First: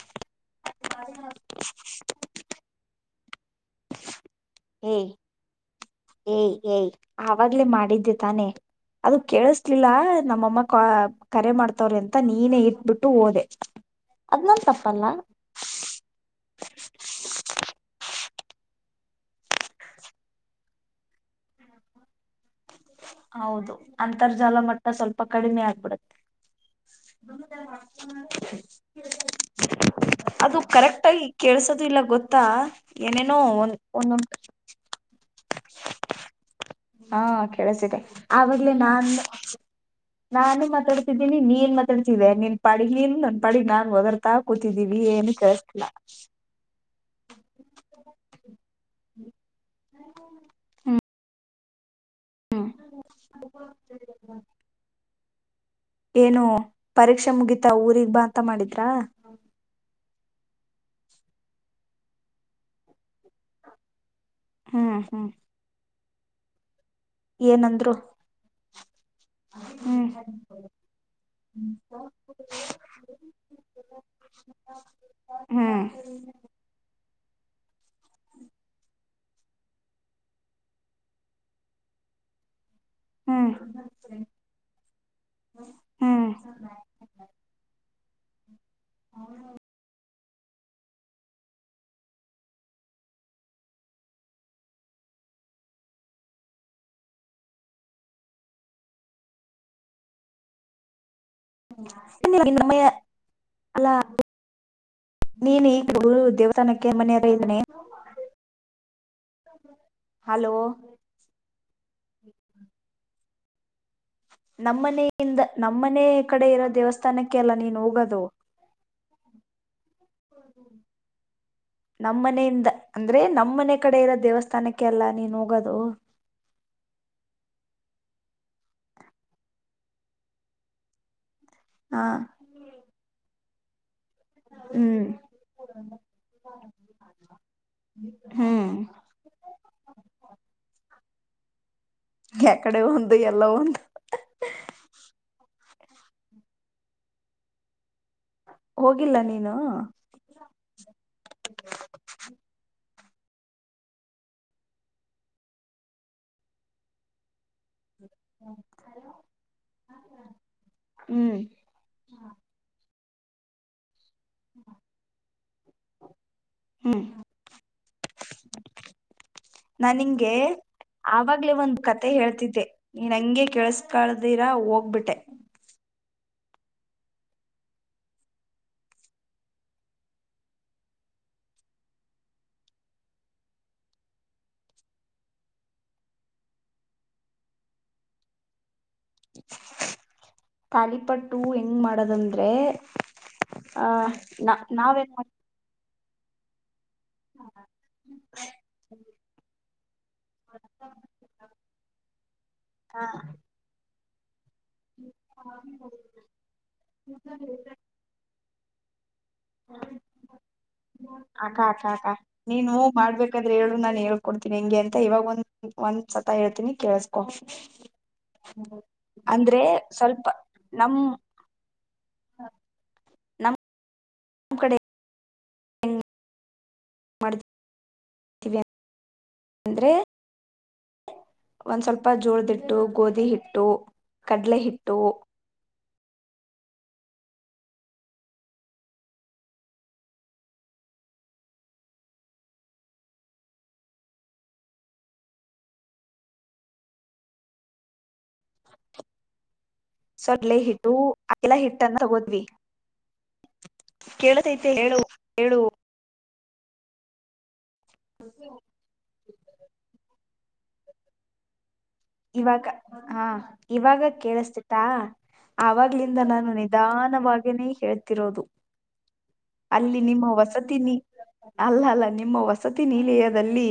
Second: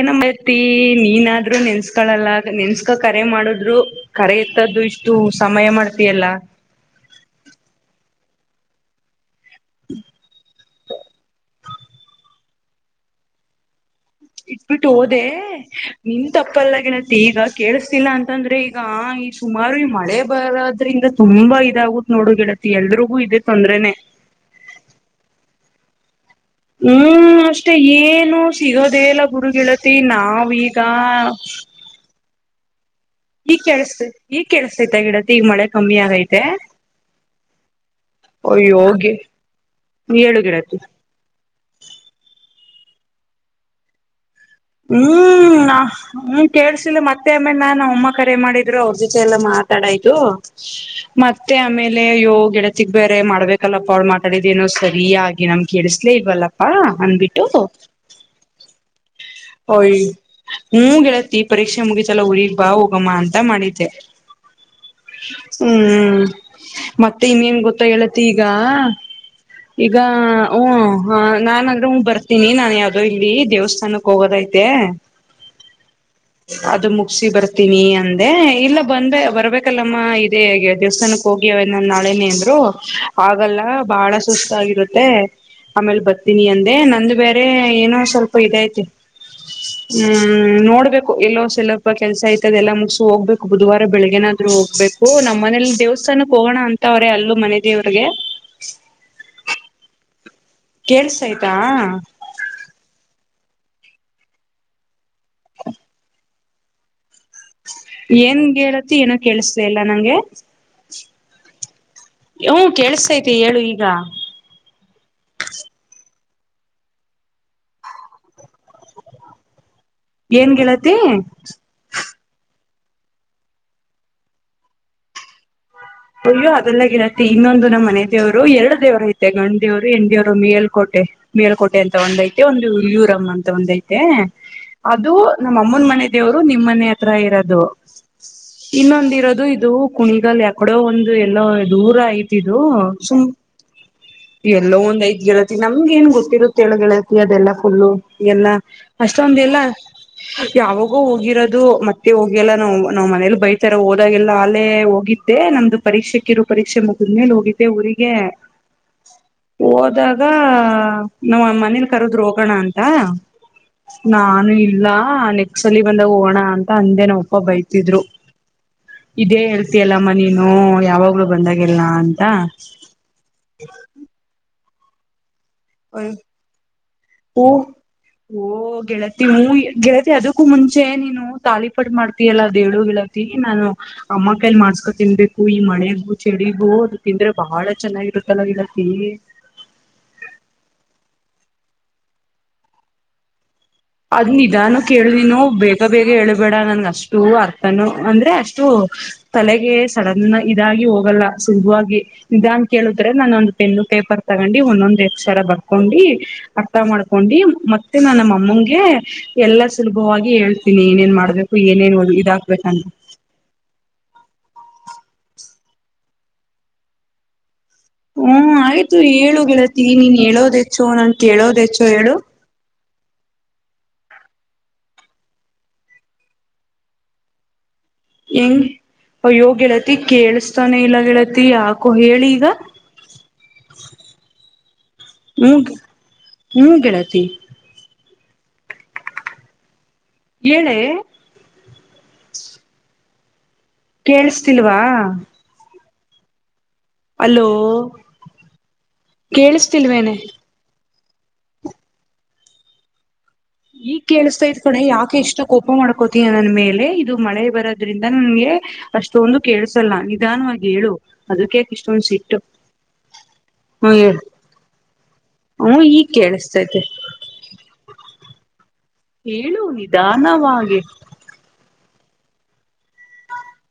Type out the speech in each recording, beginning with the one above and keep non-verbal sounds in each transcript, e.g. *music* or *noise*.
ಏನತಿ ನೀನಾದ್ರೂ ನೆನ್ಸ್ಕಳಲ್ಲ ನೆನ್ಸ್ಕ ಕರೆ ಮಾಡುದ್ರು ಕರೆ ಎತ್ತದ್ದು ಏಯ್ ಇಷ್ಟು ಸಮಯ ಮಾಡ್ತಿಯಲ್ಲ ಏಯ್ ಏಯ್ ಆವಾಗ್ಲೇ ಮಾಡಿದ್ದೆ ತಾನೆ ಅದು ಕೇಳಿಸಲಿಲ್ಲ ನಮ್ಮಮ್ಮ ಕರೆ ಮಾಡ್ತ ತವ್ರ ಅಂತ ನೀನೇ ಇಟ್ಬಿಟ್ಟು ಓದೆ ಅದ್ ನನ್ ಇಟ್ಬಿಟ್ಟು ತಪ್ಪಲ್ಲ ಹೋದೆ ನಿನ್ ತಪ್ಪಲ್ಲ ಗಣತ್ತ ಈಗ ಕೇಳಿಸಸ್ತಿಲ್ಲ ಅಂತಂದ್ರೆ ಈಗ ಈ ಸುಮಾರು ಈ ಮಳೆ ಬರೋದ್ರಿಂದ ತುಂಬಾ ಇದಾಗತ್ ನೋಡುಿಡ ಹೌದು ಅಂತರ್ಜಾಲ ಮಟ್ಟ ಸ್ವಲ್ಪ ಕಡಿಮೆ ಆಗ್ ಕೊಡುತ್ತೆ ಹ್ಮ್ ಅಷ್ಟೆ ಏನು ಸಿಗೋದೆಲ್ಲ ಗುರುಗಿಳತಿ ನಾವೀಗ ತ್ತಾ *unintelligible* ಈಗ ಕೆಲಸ್ತ ಈಗ ಕೆಳಸ್ತೈತ ಗಿಡತಿ ಈಗ ಮಳೆ ಕಮ್ಮಿ ಆಗೈತೆ ಹಾ ಕೇಳಸಿದೆ ಆವಾಗ್ಲೇ ಅಯ್ಯೋ ನಾನು ಗೆ ಹೇಳು ನಾನು ಗೆಳತಿ ಮಾತಾಡ್ತಿದ್ದೀನಿ ನೀನ್ ಮಾತಾಡ್ತಿದ್ದೆ ನೀನ್ ಪಾಡಿಗೆ ಪಡ ನಾನ್ ದರ್ *unintelligible* ಹ್ಮ್ ಹ್ಮ್ ಕೇಳ್ಸಿಲ್ಲ ಮತ್ತೆ ಆಮೇಲೆ ನಾನ್ ಅಮ್ಮ ಕರೆ ಮಾಡಿದ್ರು ಅವ್ರ ಜೊತೆ ಎಲ್ಲಾ ಮಾತಾಡಾಯ್ತು ಮತ್ತೆ ಆಮೇಲೆ ಅಯೋ ಗೆಳತಿಗ್ ಬೇರೆ ಮಾಡ್ಬೇಕಲ್ಲಪ್ಪ ಅವ್ಳ್ ಮಾತಾಡಿದ ನೋ ಸರಿಯ ಆಗಿ ನಮ್ ಏನು ಕೆಲಸ್ಲೇಲ್ವಪ್ಪ ಪರೀಕ್ಷೆ ಅಂದಬಿಟ್ಟು ಮುಗಿತಾ ಊರಿಗ್ ಬಾ ಅಂತ ಮಾಡಿದ್ರಾ ಯ ಹ್ಮ ಗೆಳತ್ತತಿ ಪರೀಕ್ಷೆ ಮುಗೀಿತಲ್ಲ ಉಊರಿಗ್ ಬಾ ಹೋಗಮ್ಮ ಅಂತ ಮಾಡಿದ್ದೆ ಹ್ಮ್ ಹ್ಮ್ ಹ್ಮ್್ಮ ಹ *unintelligible* ಮತ್ತೆ ಇನ್ನೇನ್ ಗೊತ್ತ ಏನಂದ್ರು ಹೇಳತಿ ಈಗ ಈಗ ಹ್ಮ್ ಹ ನಾನ್ದ್ರೂ ಬರ್ತೀನಿ ನಾನ ಯಾವ್ದೋ ಇಲ್ಲಿ ದೇವಸ್ಥಾನಕ್ ಹೋಗೋದೈತೆ ಅದು ಮುಗಿಸಿಿ ಬರ್ತ ತನಿ ಅಂದೆ ಇಲ್ಲ ಬಂದ ಬರ್ಬೇಕ ಯಾಕಲ್ಲಮ್ಮ ಇದೇ ದೇವಸ್ಥಾನಕ್ಕೆ ಹೋಗಿ ಅವವನ ನಾಳೆನೇ ಅಂದ್ರು ಹ್ಮ್ ಆಗಲ್ಲ ಬಾಳ ಸುಸ್ತಾಗಿರುತ್ತೆ ಆಮೇಲೆ ಹ್ಮ್ ಬರ್ತೀನಿ ಅಂದೆ ನಂದು ಬೇರೆ ಏನೋ ಸ್ವಲ್ಪ ಇದ್ತಿ ಹೌ ಹ್ಮ್ ನೋಡ್ಬೇಕು ಎಲ್ಲೋ ಸ್ವಲ್ಪ ಕೆಲಸ ಆಯ್ತದೆ ಎಲ್ಲ ಮುಗಸ ಹೋಗ್ಬೇಕು ಬುಧವಾರ ಬೆಳಗ್ನ ಹೋಗ್ಬೇಕು ನಮ್ಮ್ ಮನೇಲಿ ದೇವಸ್ಥಾನಕ್ಕೆ ಹೋಗೋಣ ಅಂತ ಅವ್ರೆ ಅಲ್ಲೂ ಮನೆ ದೇವ್ರಿಗೆ ಕಳ್ಸ ಮ್ಮ ಅಲ ನೀನು ಈ ಗರು ಉದ್ಯೋಗ ಮ ಏನ್ ಹೇಳತಿ ಏನ ಕೇಳಿಸ್ದ ಇಲ್ಲ ನಂಗೆ ಹಲೋ ಕೇಳಸ್ೈತಿ ಮ ಹೇಳು ಈಗ ನಮ್ಮನಿಂದ ನಮ್ಮನೆ ಕಡೆ ಇರೋ ದೇವಸ್ಥಾನಕ್ಕೆ ಅಲ್ಲ ನೀನು ಹೋಗೋದು ಏನ್ ಗೆಳತಿ ನಮ್ಮ ಮನೆಯಿಂದ ಅಂದ್ರೆ ನಮ್ಮ ಮನೆ ಕಡೆ ಇರೋ ದೇವಸ್ಥಾನಕ್ಕೆ ಅಲ್ಲಾ ನೀನು ಹೋಗೋದು ಅಯ್ಯೋ ಅದೆಲ್ಲಾಗಿ ಇರತ್ತತಿ ಇನ್ನೊಂದು ನಮ್ಮ್ ಮನೆ ದೇವ್ರು ಎರಡು ದೇವರು ಐತೆ ಗಂಡ ದೇವ್ರು ಎಂಡೇವರು ಮೇಲ್ಕೋಟೆ ಮೇಲ್ಕೋಟೆ ಅಂತ ಹಾ ಒಂದಐತೆ ಒಂದು ಯಯೂರಮ್ ಅ ಬಂದ ಹ್ಮ್ ಅದು ನಮ್ಮ ಅಮ್ಮನ ಮನೆ ದೇವರು ನಿಮ್ಮ್ ಮನೆ ಹತ್ರ ಇರೋದು ಹ್ಮ್ ಇನ್ನೊಂದ ಇರೋದು ಇದು ಕುಣಿಗಲ್ ಯಾಕ ಒಂದು ಎಲ್ಲೋ ದೂರ ಆಯ್ತಿದ್ದು ಯಕಡೆ ಒಂದು ಸು ಎಲ್ಲ ಒಂದು ಎಲ್ಲೋ ಒಂದ ಐದ್ ಗಿರತಿ ನಮ್ಗೆ ಏನ್ ಗೊತ್ತಿರುತ್ತೆೇಳಗೆಳತಿ ಅದೆಲ್ಲ ಫುಲ್ಲು ಎಲ್ಲ ಹೋಗಿಲ್ಲ ಅಷ್ಟೊಂದ ನೀನು ಎಲ್ಲ ಯಾವಾಗೂ ಹೋಗಿರೋದು ಮತ್ತೆ ಹೋಗಿಲ್ಲ ನಾವು ನಾವ್ ಮನೇಲಿ ಬೈತಾರ ಹೋದಾಗೆಲ್ಲಾ ಅಲ್ಲೇ ಹೋಗಿದ್ದೆ ನಮ್ದು ಪರೀಕ್ಷೆ ಇಿರು ಪರೀಕ್ಷೆ ಮುಗಿದ ಮೇಲೆ ಹೋಗಿದ್ದೆ ಊರಿಗೆ ಗ ಹೋದಾಗ ಹ್ಮ್ ನಾ ಮನೇಲಿ ಕರದ್ ಹೋಗೋಣ ಅಂತ ಹಾ ನಾನು ಇಲ್ಲ ಸಲಿ ಬಂದ ಹೋಗೋಣ ಅಂತ ಹ್ಮ್ ಅಂದೇನ ಒಪ್ಪ ಬೈತಿದ್ರು ಇದೇ ನಾ ಹೇಳ್ತಿಯಲ್ಲಮ್ಮ ನಿಂಗೆ ನೀನು ಯಾವಾಗ್ಲುೂ ಆವಾಗ್ಲೇ ಬಂದಾಗಲ್ಲ ಅಂತ ಕೆೇಸ್ಕಳ್ದಿರಾ ಹೋಗ ಹೋಗ್ಬಿಟ್ಟೆ ಓ ಓ ಗೆಳತಿ ಹ ಗೆಳತಿ ಅದಕ್ಕೂ ಮುಂಚೆ ನೀನು ತಾಳಿಪಟ್ ಮಾಡ್ತಿಯಲ್ಲ ದಳು ಗೆಳತಿ ನಾನು ಅಮ್ಮ ಕೈಲ್ ಮಾಡಸ್ಕೊ ತಿನ್ಬೇಕು ಈ ಮಳೆಗೂ ಚಳಿಗೂ ಅದು ತಿಂದ್ರೆ ಬಹಳ ಚೆನ್ನಾಗಿರುತ್ತಲ್ಲ ಗೆಳತಿ ತಾಲಿಪಟ್ಟು ಹೆಂಗ್ ಮಾಡದಂದ್ರೆ ಆ ಅದ್ ನ ನಿಧಾನು ಹೇಳು ನಾವೇನ್ ಮಾಡ ನೀನು ಬೇಕು ಬೇಗ ಹೇಳಳ್ಬೇಡ ನನ್ಗೆ ಅ ಅಷ್ಟು ಅರ್ಥನು ಅಂದ್ರೆ ಅಷ್ಟು ತಲೆಗೆ ಸಡನ್ ಇದಾಗಿ ಹೋಗಲ್ಲ ಸುಲಭವಾಗಿ ಇದ ಅನ್ ಹಾ ಕೇಳಿದ್ರೆ ನಾನೊಂದು ಪೆನ್ನು ಪೇಪರ್ ತಗೊಂಡಿ ಒಂದೊಂದೆ ಅಕ್ಷರ ಬರ್ಕೊಂಡಿ ಅರ್ಥ ಮಾಡ್ಕೊಂಡು ಮತ್ತೆ ನನ್ನ ಅಮ್ಮ ಹ *unintelligible* ಎಲ್ಲಾ ಸುಲಭವಾಗಿ ಹೇಳ್ತೀನಿ ಏನೇನ್ ಮಾಡ್ಬೇಕು ಅಕ್ಕ ಅಕ್ಕ ಏನೇನ್ ಓ ಅಕ್ಕ ಇದ ಹಾಕ್ಬೇಕಂತ ಕೊಡ್ತೀನಿ ಹೆಂಗೆ ಅಂತ ಇವಾಗ ಒಂದ್ ಒಂದ್ ಸತ ಹೇಳ್ತೀನಿ ಕೇಸ್ಕೋ ಹ್ಮ ಆಯ್ತು ಹೇಳು ಗೆಳತಿ ನೀನ್ ಸ್ವಲ್ಪ ಹೇಳೋದ ಹೆಚ್ಚೋ ನಮ್ ನನ್ ಕೇಳೋದ ಹೆಚ್ಚೋ ಹೇಳು ನಮ್ಮ್ ಕಡೆ ಹೆ ಮಾಡ *unintelligible* ಹೆಂಗ ಅಯ್ಯೋ ಗೆಳತಿ ಅಂದ್ರೆ ಕೇಳಸ್ತಾನೆ ಇಲ್ಲ ಗೆಳತಿ ಒಂದ್ ಯಾಕೋ ಸ್ವಲ್ಪ ಹೇಳಿ ಈಗ ಜೋಳದ ಹಿಟ್ಟು ಗೋಧಿ ಹಿಟ್ಟು ಕಡ್ಲೆ ಹಿಟ್ಟು ಹ್ಮ ಹ್ಮ್ ಗೆಳತಿ ಹೇಳೆ ಕೇೇಳಸ್ತಿಲ್ವಾ ಹಲೋ ಕೇಳಿಸ್ತಿಲ್ವೇನೆೇ ಆಐಲ್ಲ *unintelligible* ಹಿಟ್ನ್ನ ತಗೋದ್ವಿ ಈ ಕೇಳಿಸ್ತ ಐತ್ ಕೇಳತೈತೆ ಕಣೆ ಹೇಳು ಯಾಕೆ ಎಷ್ಟು ಹೇಳು ಕೋಪ ಮಾಡ್ಕೋತ ನನ್ ಮೇಲೆ ಇದು ಮಳೆ ಬರತ್ತ ಇದ್ರಿಂದ ನನ್ಗೆ ಅಷ್ಟೊಂದು ಕೇಳ್ಸಲ್ಲ ನಿಧಾನವಾಗಿ ಹೇಳು ಅದಕ್ಕೆ ಇಷ್ಟೊಂದ್ ಸಿಟ್ಟು ಇವಾಗ ಹಾ ಹ್ಮ ಇವಾಗ ಹೇಳು ಕೇಳಿಸತಿತ್ತಾ ಹ್ಮ ಈಗ್ ಆಾಗ್ಲಿಂದ ನಾನು ಕೇಳಿಸ್ತೈತೆ ನಿಧಾನವಾಗನೇ ಹೇಳ್ತಿರೋದು ಹೇಳು ಅಲ್ಲಿ ನಿಮ್ಮ ನಿಧಾನವಾಗಿ ವಸತಿನಿ ಅಲ್ಲ ಅಲ್ಲ ನಿಮ್ಮ ವಸತಿ ನಿಲಯದಲ್ಲಿ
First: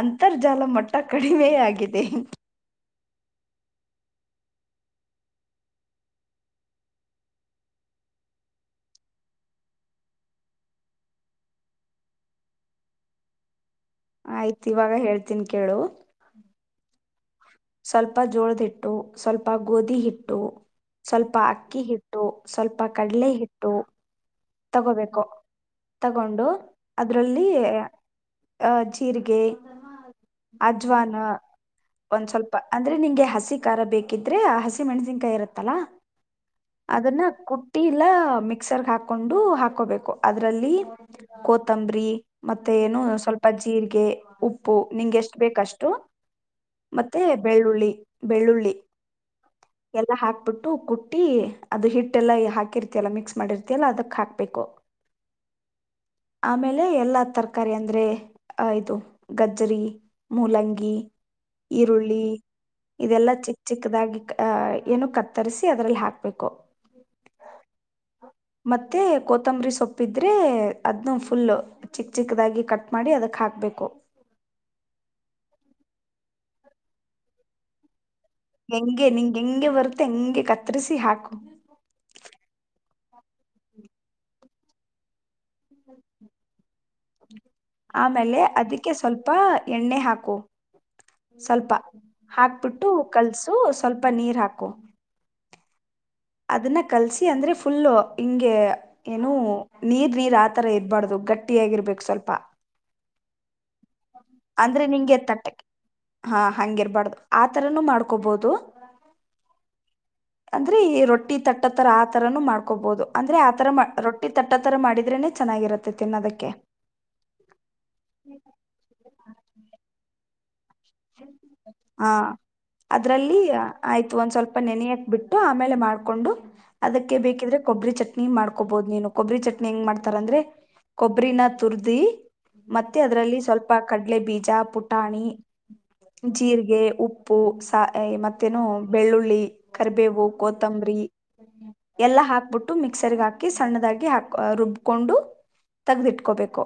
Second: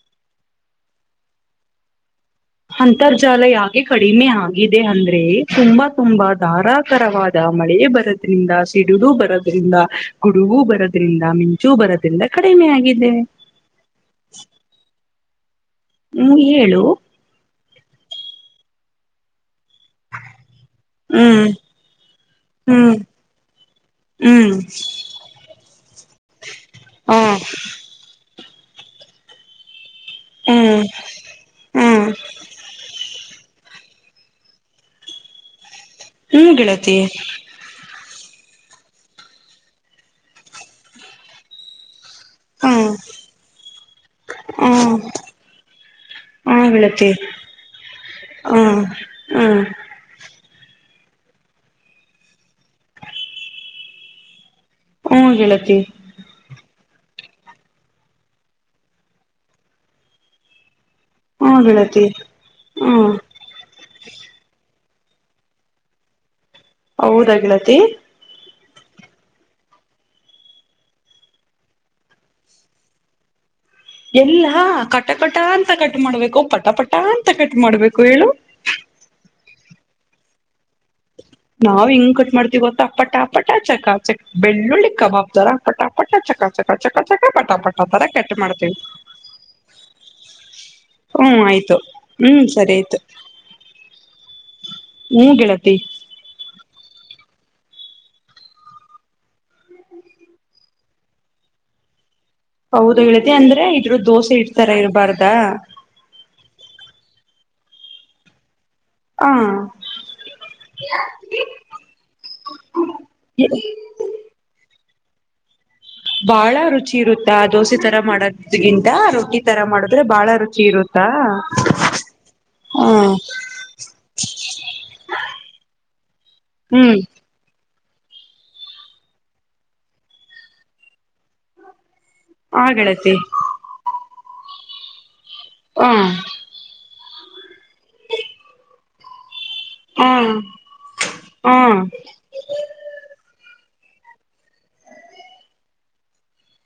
ಅಂತರ್ಜಾಲ ಮಟ್ಟ ಕಡಿಮೆ ಆಗಿದೆ ಅಂತರ್ಜಾಲ ಯಾಕೆ ಕಡಿಮೆ ಆಗಿದೆ ಅಂದ್ರೆ ತುಂಬಾ ತುಂಬಾ ಧಾರಾಕಾರವಾದ ಮಳೆ ಬರೋದ್ರಿಂದ ಸಿಡಡು ಬರೋದ್ರಿಂದ ಗುಡುಗು ಬರೋದ್ರಿಂದ ಮಿಂಚೂ ಬರೋದ್ರಿಂದ ಕಡಿಮೆ ಆಗಿದೆ ಆಯ್ತು ಇವಾಗ ಹೇಳ್ತ ಹ್ಮ್ ಹೇಳು ಸ್ವಲ್ಪ ಜೋಳದಿಟ್ಟು ಸ್ವಲ್ಪ ಸ್ವಲ್ಪ ಗೋಧಿ ಹಿಟ್ಟು ಸ್ವಲ್ಪ ಹ್ಮ್ ಅಕ್ಕಿ ಹಿಟ್ಟು ಸ್ವಲ್ಪ ಹ್ಮ್ ಕಡಲೆ ಹಿಟ್ಟು ಹ್ಮ್ ತಗೋಬೇಕು ತಗೊಂಡು ಹ ಅದ್ರಲ್ಲಿ ಆ ಜೀರಿಗೆ ಹ್ಮ್ ಅಜ್ವಾನ ಹ್ಮ್ ಒಂದ್ ಸ್ವಲ್ಪ ಅಂದ್ರೆ ನಿಂಗೆ ಹಸ ಹಸಿ ಖಾರ ಬೇಕಿದ್ರೆ ಆ ಹಸಿ ಮೆಣ್ಸಿನ್ಕಾಯಿ ಇರತ್ತಲ್ಲಾ ಹ್ಮ ಗಿಳತಿ ಇಲ್ಲ ಮಿಕ್ಸರ್ಗೆ ಹಾಕ ಹಾಕೊಂಡು ಹಾಕೋಬೇಕು ಅದ್ರಲ್ಲಿ ಕೋತಂಬ್ರಿ ಮತ್ತೆ ಹಾ ಏನು ಸ್ವಲ್ಪ ಜೀರಿಗೆ ಹ ಉಪ್ಪು ನಿಂಗೆ ಎಷ್ಟ ಬೇಕಷ್ಟು ಹ ಗೆಳತಿ ಮತ್ತೆ ಬೆಳ್ಳುಳ್ಳಿ ಹ ಬೆಳ್ಳುಳ್ಳಿ ಹ್ಮ್ ಎಲ್ಲಾ ಹಾಕ್ಬಿಟ್ಟು ಟ್ಟ ಕುಟ್ಟಿ ಅದು ಹಿಟ್ಟೆಲ್ಲ ಹಾಕಿರ್ತಲ್ಲ ಮಿಕ್ಸ್ ಮಾಡಿರ್ ಲ್ಲ ಅದುಾ ಬು ಹ್ಮ ಗೆಳತಿ ಆಮೇಲೆ ಎಲ್ಲ ತರಕಾರಿ ಅಂದ್ರೆ ಇದು ಗಜ್ಜರಿ ಮೂಲಂಗಿ ಹ್ಮ ಗೆಳತಿ ಈರುಳ್ಳಿ ಹ್ಮ್ ಇದೆಲ್ಲಾ ಚಿಕ್ಕ ಚಿಕ್ಕದಾಗಿಹ ಏನು ಕತ್ತರಿಸಿ ಅದ್ರಲ್ಲಿ ಹಾಕ್ಬೇಕು ಹೌದ ಗಣತಿ ಮತ್ತುತ್ತ ಕೊತ್ತಂಬರಿ ಸೊಪ್ಪಿದ್ರೆ ಅದನ್ನು ಫುಲ್ಲ ಚಿಕ್ಕ ಚಿಕ್ಕದಾಗಿ ಕಟ್ ಮಾಡಿ ಅದಕ್ಕೆ ಹಾಕ್ಬೇಕು ಎಲ್ಲ ಕಟಕಟ ಅಂತ ಕಟ್ ಮಾಡ್ಬೇಕು ಪಟ ಪಟ ಅಂತ ಕಟ್ ಮಾಡ್ಬೇಕು ಹೇಳು ಹೆಂಗೆ ನಿಂಗೆ ಹೆಂಗೆ ಬರುತ್ತೆ ಹೆಂಗೆ ಕತ್ತರಿಸಿ ಹಾಕ್ ನಾವ್ ಹಿಂಗ್ ಕಟ್ ಮಾಡ್ತಿೀವಿ ಗೊತ್ತಾ ಪಟಾಪಟಾ ಚಕ ಚಕ ಬೆಳ್ಳುಳ್ಳಿ ಕಬಾಬ್ ರ ಪಟ ಪಟ ಚಕ ಚಕ ಚಕ ಚಕ ಪಟ ಪಟ ತರ ಕೆಟ್ಟ ಆಮೇಲೆ ಮಾಡ್ತೇವಿ ಅದಕ್ಕೆ ಸ್ವಲ್ಪ ಎಣ್ಣೆ ಹಾಕು ಹ್ಮ ಸ್ವಲ್ಪ ಆಯ್ತು ಹ್ಮ್ ಸರಿ ಹಾಕ್ಬಿಟ್ಟು ಆಯ್ತು ಕಲ್ಸು ಸ್ವಲ್ಪ ನೀರ್ ಹಾಕು ಮೂಗಿಳ *inaudible* ಅದನ್ನ ಕಲ್ಸಿ ಅಂದ್ರೆ ಫುಲ್ಲು ಹಿಂಗೆ ಏನು ನೀರ್ ನೀರ್ ಆತರ ಇರಬಾರ್ದು ಗಟ್ಟಿಯಾಗಿರ್ಬೇಕು ಸ್ವಲ್ಪ ಹೌದು ಹೇಳತಿ ಅಂದ್ರೆ ಇದ್ರ ದೋಸೆ ಹಿಟ್ ತರ ಅಂದ್ರೆ ನಿಂಗೆ ಎ ಇರ್ಬಾರ್ದಾ ತಟ್ಟಕ್ಕೆ ಹಾ ಹಂಗಿರ್ಬಾರ್ದು ಆಥರನೂ ಮಾಡ್ಕೊಬಹದು ಆ ಅಂದ್ರೆ ಈ ರೊಟ್ಟಿ ತಟ್ಟ ತರ ಆತರನು ಮಾಡ್ಕೋಬೋುದು ಅಂದ್ರೆ ಆತರ ರೊಟ್ಟಿ ತಟ್ಟ ತರ ಮಾಡಿದ್ರೇನೆ ಚೆನ್ನಾಗಿರತ್ತೆ ತಿನ್ನೋದಕ್ಕೆ ಬಾಳ ರುಚಿ ಇರುತ್ತಾ ದೋಸೆ ತರ ಮಾಡೋದ್ಗಿಂತರುಿ ಈ ತರ ಮಾಡಿದ್ರೆ ಬಾಳ ರುಚಿ ಇರುತ್ತಾ ಹಾ ಹಾ ಅದ್ರಲ್ಲಿ ಆಯ್ತು ಒಂದ್ ಸ್ವಲ್ಪ ನೆನೆಯಕ್ ಬಿಟ್ಟು ಆಮೇಲೆ ಮಾಡ್ಕೊಂಡು ಹ್ಮ್ ಅದಕ್ಕೆ ಬೇಕಿದ್ರೆ ಕೊಬ್ಬರಿ ಚಟ್ನಿ ಮಾಡ್ಕೋಬಹದು ನೀನು ಕೊಬ್ಬರಿ ಚಟ್ನಿ ಹೆಂಗ್ ಮಾಡ್ತಾರ ಅಂದ್ರೆ ಕೊಬ್ಬರಿನ ತುರ್ದಿ ಆ ಮತ್ತೆ ಗೆಳತಿ ಅದ್ರಲ್ಲಿ ಸ್ವಲ್ಪ ಕಡ್ಲೆ ಬೀಜ ಪುಟ್ಟಾಣಿ ಹಾ ಜೀರಿಗೆ ಉಪ್ಪ ಉಪ್ಪು ಸ ಮತ್ತೇನು ಬೆಳ್ಳುಳ್ಳಿ ಹಾ ಕರಿಬೇವು ಕೊತ್ತಂಬರಿ ಹಾ ಹ್ಮ ಎಲ್ಲಾ ಹಾಕ್ಬಿಟ್ಟು ಮಿಕ್ಸರ್ ಹಾಕ್ ಹಾಕಿ ಸಣ್ಣದಾಗಿ ಹಾಕ ರುಬ್ಕೊಂಡು ತಗ್ದಿಟ್ಕೋಬೇಕು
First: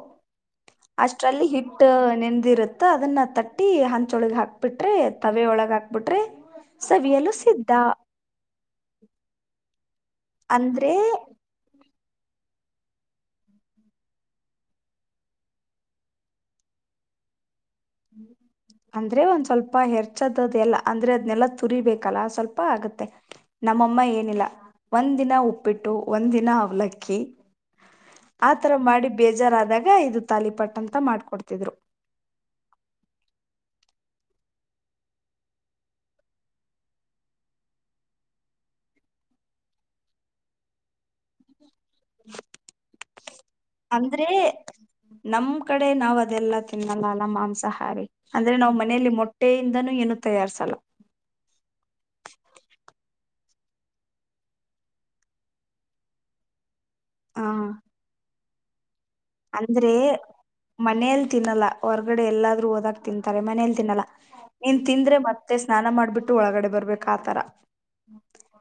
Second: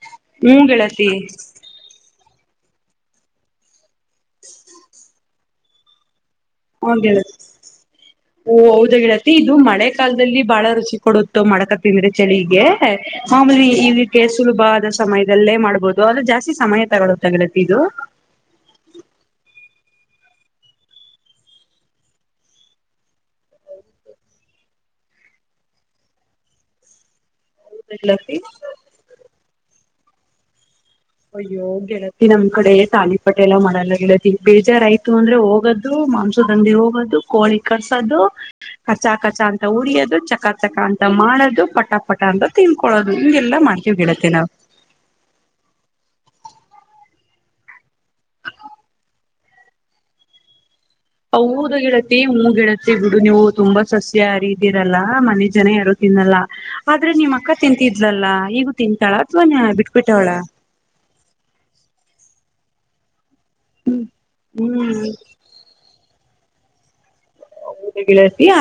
ಗೆಳತಿ ಅಷ್ಟ್ರಲ್ಲಿ ಹಿಟ್ಟ ನೆನ್ ಇರುತ್ತ ಅದನ್ನ ತ ಈ ಹಂಚೊಳಗ ಹಾಕ್ಬಿಟ್ರೆ ತವೆ ಒಳಗ ಹಾಕ್ಬಿಟ್ರಿ ಹ ಓ ಹೌದಳತಿ ಇದು ಮಳೆ ಕಾಲದಲ್ಲಿ ಬಾಳ ಅಂದ್ರೆ ರುಚಿ ಕೊಡುತ್ತು ಮಾಡಕ ತಿಂದ್ರೆ ಚಳಿಗೆ ಮಾಮೂಲಿ ಇದಕ್ಕೆ ಸುಲಭ ಆದ ಸಮಯದಲ್ಲೇ ಮಾಡ್ಬಹುದು ಅದು ಜಾಸ್ತಿ ಸಮಯ ತಗೊಳ ತಗಲತ್ತ ಇದು ಅಂದ್ರೆ ಒಂದ್ ಸ್ವಲ್ಪ ಹೆರ್ಚ್ಚದದ ಎಲ್ಲ ಅಂದ್ರೆ ಅದ್ನೆೆಲ್ಲ ತುರಿಬೇಕಲ್ಲ ಸ್ವಲ್ಪ ಆಗತ್ತೆ ನಮ್ಮಮ್ಮ ಏನಿಲ್ಲ ಒಂದ್ ದಿನ ಉಪ್ಪಿಟ್ಟು ಒಂದ್ ದಿನ ಅವ್ಲಕ್ಕಿ ಗೆಳತಿ ಆತರ ಮಾಡಿ ಬೇಜಾರಾದಾಗ ಈ ಇದು ತಾಲಿಪಟ್ಟಂ ಅಯ್ಯೋ ಗೆಳತಿ ನಮ್ ಕಡೆ ತಾಲಿ ಪೆಲ್ಲ ಮಾಡಲ್ಲ ಹೇಳದ ಬೇಜಾರಾಯತು ಅಂದ್ರೆ ಹೋಗದದು ಮಾಂಸದಂದಿ ಹೋಗೋದ್ದದು ಕೋಳಿ ಕರ್ಸೋದು ಕಖರ್ಚಾ ಖರ್ಚಾ ಅಂತ ಉಡಿಯೋದು ಚಕ ಚಕ ಅಂತ ಮಾಡೋದು ಪಟ್ಟ ಕಾಪಟ ಅಂತ ತ ತಿನ್ಕೊಳ್ಳೋದು ಹಿಂಗೆಲ್ಲಾ ಮಾಡ್ತೀವಿ ಅಂದ್ರೆ ಗೆಳತಿ ನಾವು ನಮ್ ಕಡೆ ನಾವ್ ಅದೆಲ್ಲ ತಿನ್ನಲ್ಲ ಅಲ್ಲ ಮಾಂಸಾಹಾರಿ ಅಂದ್ರೆ ನಾ್ ಮನೆಯಲ್ಲಿ ಮೊಟ್ಟೆಯಿಂದನೂ ಏನು ತಯಾರ್ಸಲ್ಲ ಹೌದ ಗೆಳತಿ ಮೂಗಿಡತ್ತತಿ ಬಿಡು ನೀವು ತುಂಬಾ ಸಸ್ಯ ಹರಿದಿರಲ್ಲ ಮನೆ ಜನ ಯಾರು ತಿನ್ನಲ್ಲ ಆದ್ರೆ ನಿಮ್ಮ ಹ ಅಕ್ಕ ತಿಂತಿದ್ಲಲ್ಲಾ ಈಗ ಅಂದ್ರೆ ಮನೇಲ್ ತಿನ್ನಲ್ಲ ಹೊರ್ಗಡೆ ಎಲ್ಲಾದೂ ಹ ಓದಾಗ್ತಿ ಮನೇಲಿ ತಿನ್ನಲ್ಲ ನೀನ್ ಹ್ಮ್ ತಿಂದ್ರೆ ಮತ್ತೆ ಸ್ನಾನ ಮಾಡ್ಬಿಟ್ಟು ಒಳಗಡೆ ಬರ್ಬೇಕು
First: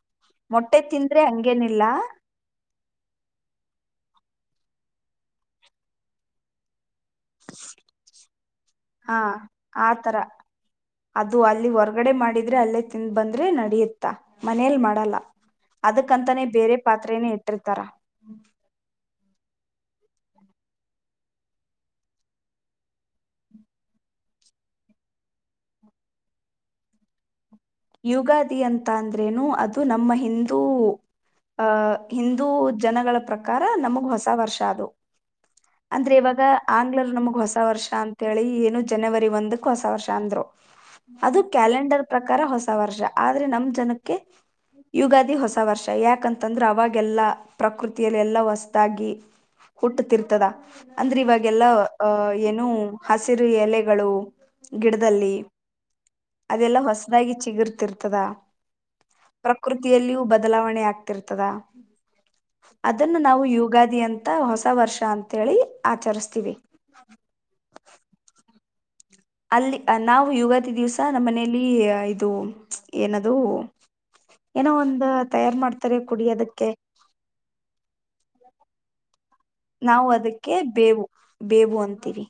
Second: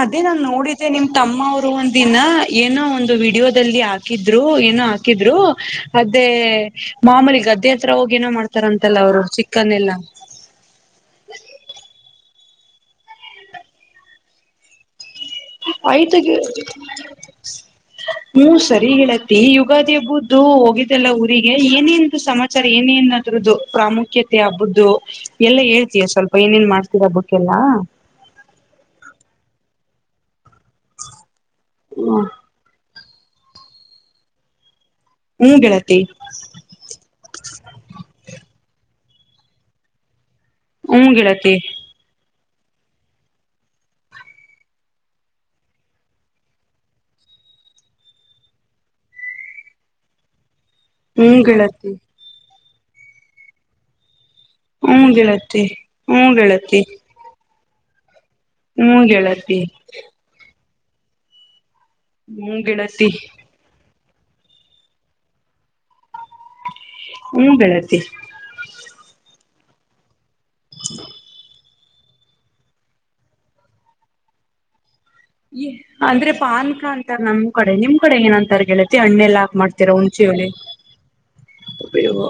ಅದೇ ನಾನ್ ಮೊಟ್ಟೆ ನೋಡಿದ್ದೆ ನಿಮ್ ತಿಂದ್ರೆ ತಮ್ಮ ಅವರು ಹಂಗೇನಿಲ್ಲ ಒಂದಿನ ಏನೋ ಒಂದು ವಿಡಿಯೋದಲ್ಲಿ ಆ ಹಾಕಿದ್ರು ಏನು ಹಾಕಿದ್ರು ಅದೇ ಮಾಮೂಲಿ ಗದ್ದೆ ಹತ್ರ ಹೋಗಿ ಏನೋ ಮಾಡ್ತಾರಂತಲ್ಲ ಹಾ ಅವರು ಚಿಕ್ಕನ್ ಎಲ್ಲ ಆತರ ಇದ್ರೆ ಅಲ್ಲೇ ತಿಿಂದ್ ಬಂದ್ರೆ ನಡಿಯುತ್ತ ಮನೇಲ್ ಮಾಡಲ್ಲ ಆಯ್ತ ಅದಕ್ಕಂತಾನೆ ಬೇರೆ ಪಾತ್ರೆನೇ ಇಟ್ಟಿರ್ತಾರ ಹ್ಮ ಸರಿ ಹೇಳ ಯುಗಾದಿ ಹಬ್ಬುದುದುು ಹೋಗಿದ್ದಲ್ಲ ಊರಿಗೆ ಏನೇನ ಸಮಾಚಾರ ಏನೇನ ಅದ್ರದ್ದದು ಪ್ರಾಮುಖ್ಯತೆ ಹಬ್ಬುದು ಎಲ್ಲಾ ಹೇಳ್ತಯ ಸ್ವಲ್ಪ ಏನೇನ್ ಮಾಡ್ತೀರಬಟ್ಟು ಯುಗಾದಿ ಅಂತ ಅಂದ್ರೇನು ಅದು ನಮ್ಮ ಹಿಂದ್ ಅ ಹಿಂದೂ ಜನಗಳ ಪ್ರಕಾರ ನಮಗ್ ಹೊಸ ವರ್ಷ ಅದು ಹ್ಮ್ ಗೆಳತಿ ಅಂದ್ರೆ ಇವಾಗ ಆಂಗ್ಲರ್ ನಮಗ್ ಹೊಸ ವರ್ಷ ಅಂತೇಳಿ ಏನು ಜನವರಿ ಒಂದಕ್ ಹೊಸ ವರ್ಷ ಅಂದ್ರು ಹ್ಮ್ ಅದು ಗೆಳತಿ ಕ್ಯಾಲೆಂಡರ್ ಪ್ರಕಾರ ಹೊಸ ಹೊಸ ವರ್ಷ ಆದ್ರೆ ನಮ್ ಜನಕ್ಕೆ ಯುಗಾದಿ ಹೊಸ ವರ್ಷ ಯಾಕಂತಂದ್ರೆ ಅವಾಗೆಲ್ಲಾ ಪ್ರಕೃತಿಯಲ್ಲಿ ಎಲ್ಲಾ ಹೊಸದಾಗಿ ಹುಟ್ಟತಿರ್ತದ ಅಂದ್ರೆ ಹ್ಮ್ ಇವಾಗೆಲ್ಲ ಗೆಳತಿ ಅ ಏನ್ ಹಸಿರು ಎಲೆಗಳು ಹ್ಮ ಗಿಡದಲ್ಲಿ ಗೆಳತಿ ಹ್ಮ ಗೆಳತ್ತ ಸಿಗರ್ತಿರ್ತದ ಹ್ಮ್ ಹೇಳತ್ತಿ ಬದಲಾವಣೆ ಆಗ್ತಿರ್ತದ ಅದನ್ನು ನಾವು ಯುಗಾದಿ ಅಂತ ಹೊಸ ವರ್ಷ ಅಂತೇಳಿ ಆಚರಿಸ್ತ ಹ್ಮ ಬೆಳತ್ತ ಅಲ್ಲಿ ನಾವು ಯುಗಾದಿ ದಿವ್ಸ ನಮ್ಮ ಮನೇೆಯಲ್ಲಿ ಇದು ಏನದು ಏನೋ ಒಂದು ಅಂದ್ರೆ ಪಾನ್ಕ ಅಂತಾರ ನಮ್ ಕಡೆ ನಿಮ್ ಕಡೆ ಏನಂತ ಅಣ್ಣೆಲ್ಲ ನಾವವು ಅದಕ್ಕೆ ಬೇವು ಬೇವು ಅಂತೀವಿ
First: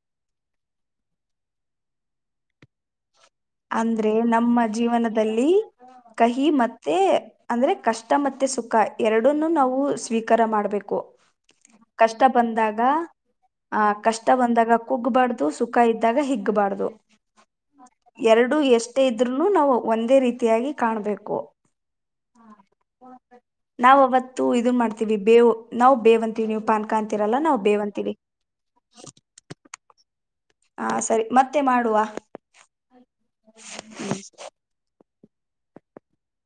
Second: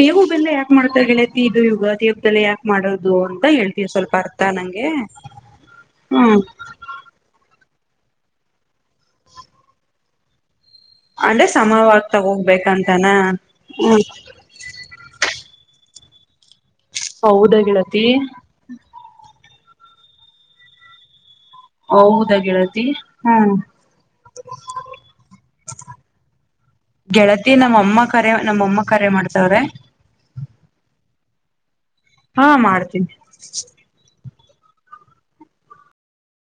ದೇವು ಬೆಲ್ಲ ಯಾಕಕ್ ಮಾಡುತ್ತತಾ ಳತಿ ಇದು ಈವಗ ದೇವಲ್ಲ ಯಾಕೆ ಮಾಡೋದು ಅಂತ ಹೇಳ್ತೀವಿ ಅಂದ್ರೆ ಸ್ವಲ್ಪ ಅರ್ಥ ನಮ್ಮ ನಂಗೆ ಜೀವನದಲ್ಲಿ ಹ್ಮ್ ಕಹಿ ಮತ್ತೆ ಅಂದ್ರೆ ಕಷ್ಟ ಮತ್ತೆ ಸುಖ ಎರಡನ್ನು ನಾವು ಸ್ವೀಕಾರ ಮಾಡ್ಬೇಕು ಅಂದ್ರೆ ಸಮವಾಗ್ ಕಷ್ಟ ಬಂದಾಗ ತಗೋಗ್ಬೇಕಂತಾನ ಆ ಹ್ಮ್ ಕಷ್ಟ ಬಂದಾಗ ಕುಗ್ಬಾರ್ದು ಸುಖ ಇದ್ದಾಗ ಹಿಗ್ ಹೌದ ಿಳತಿ ಎರಡು ಎಷ್ಟೇ ಇದ್ರು ನಾವು ಒಂದೇ ರೀತಿಯಾಗಿ ಕಾಣಬೇಕು ಹೌದಾ ಹಾ ಗೆಳತಿ ಹ್ಮ್ ನಾವ ಅವತ್ತು ಇದು ಮಾಡ್ತೀವಿ ಬೇವು ನಾವು ಬೇವಂ.. ಗೆಳತಿ ನಮ್ಮ ಅಮ್ಮ ಕರೆ ನಮ್ಮಮ್ಮ ಕರೆ ಮಾಡ್ತವ್ರೆ ಹ ಸರಿ ಮತ್ತೆ ಮಾಡುವ ಹಾ ಮಾಡ್ತೀನಿ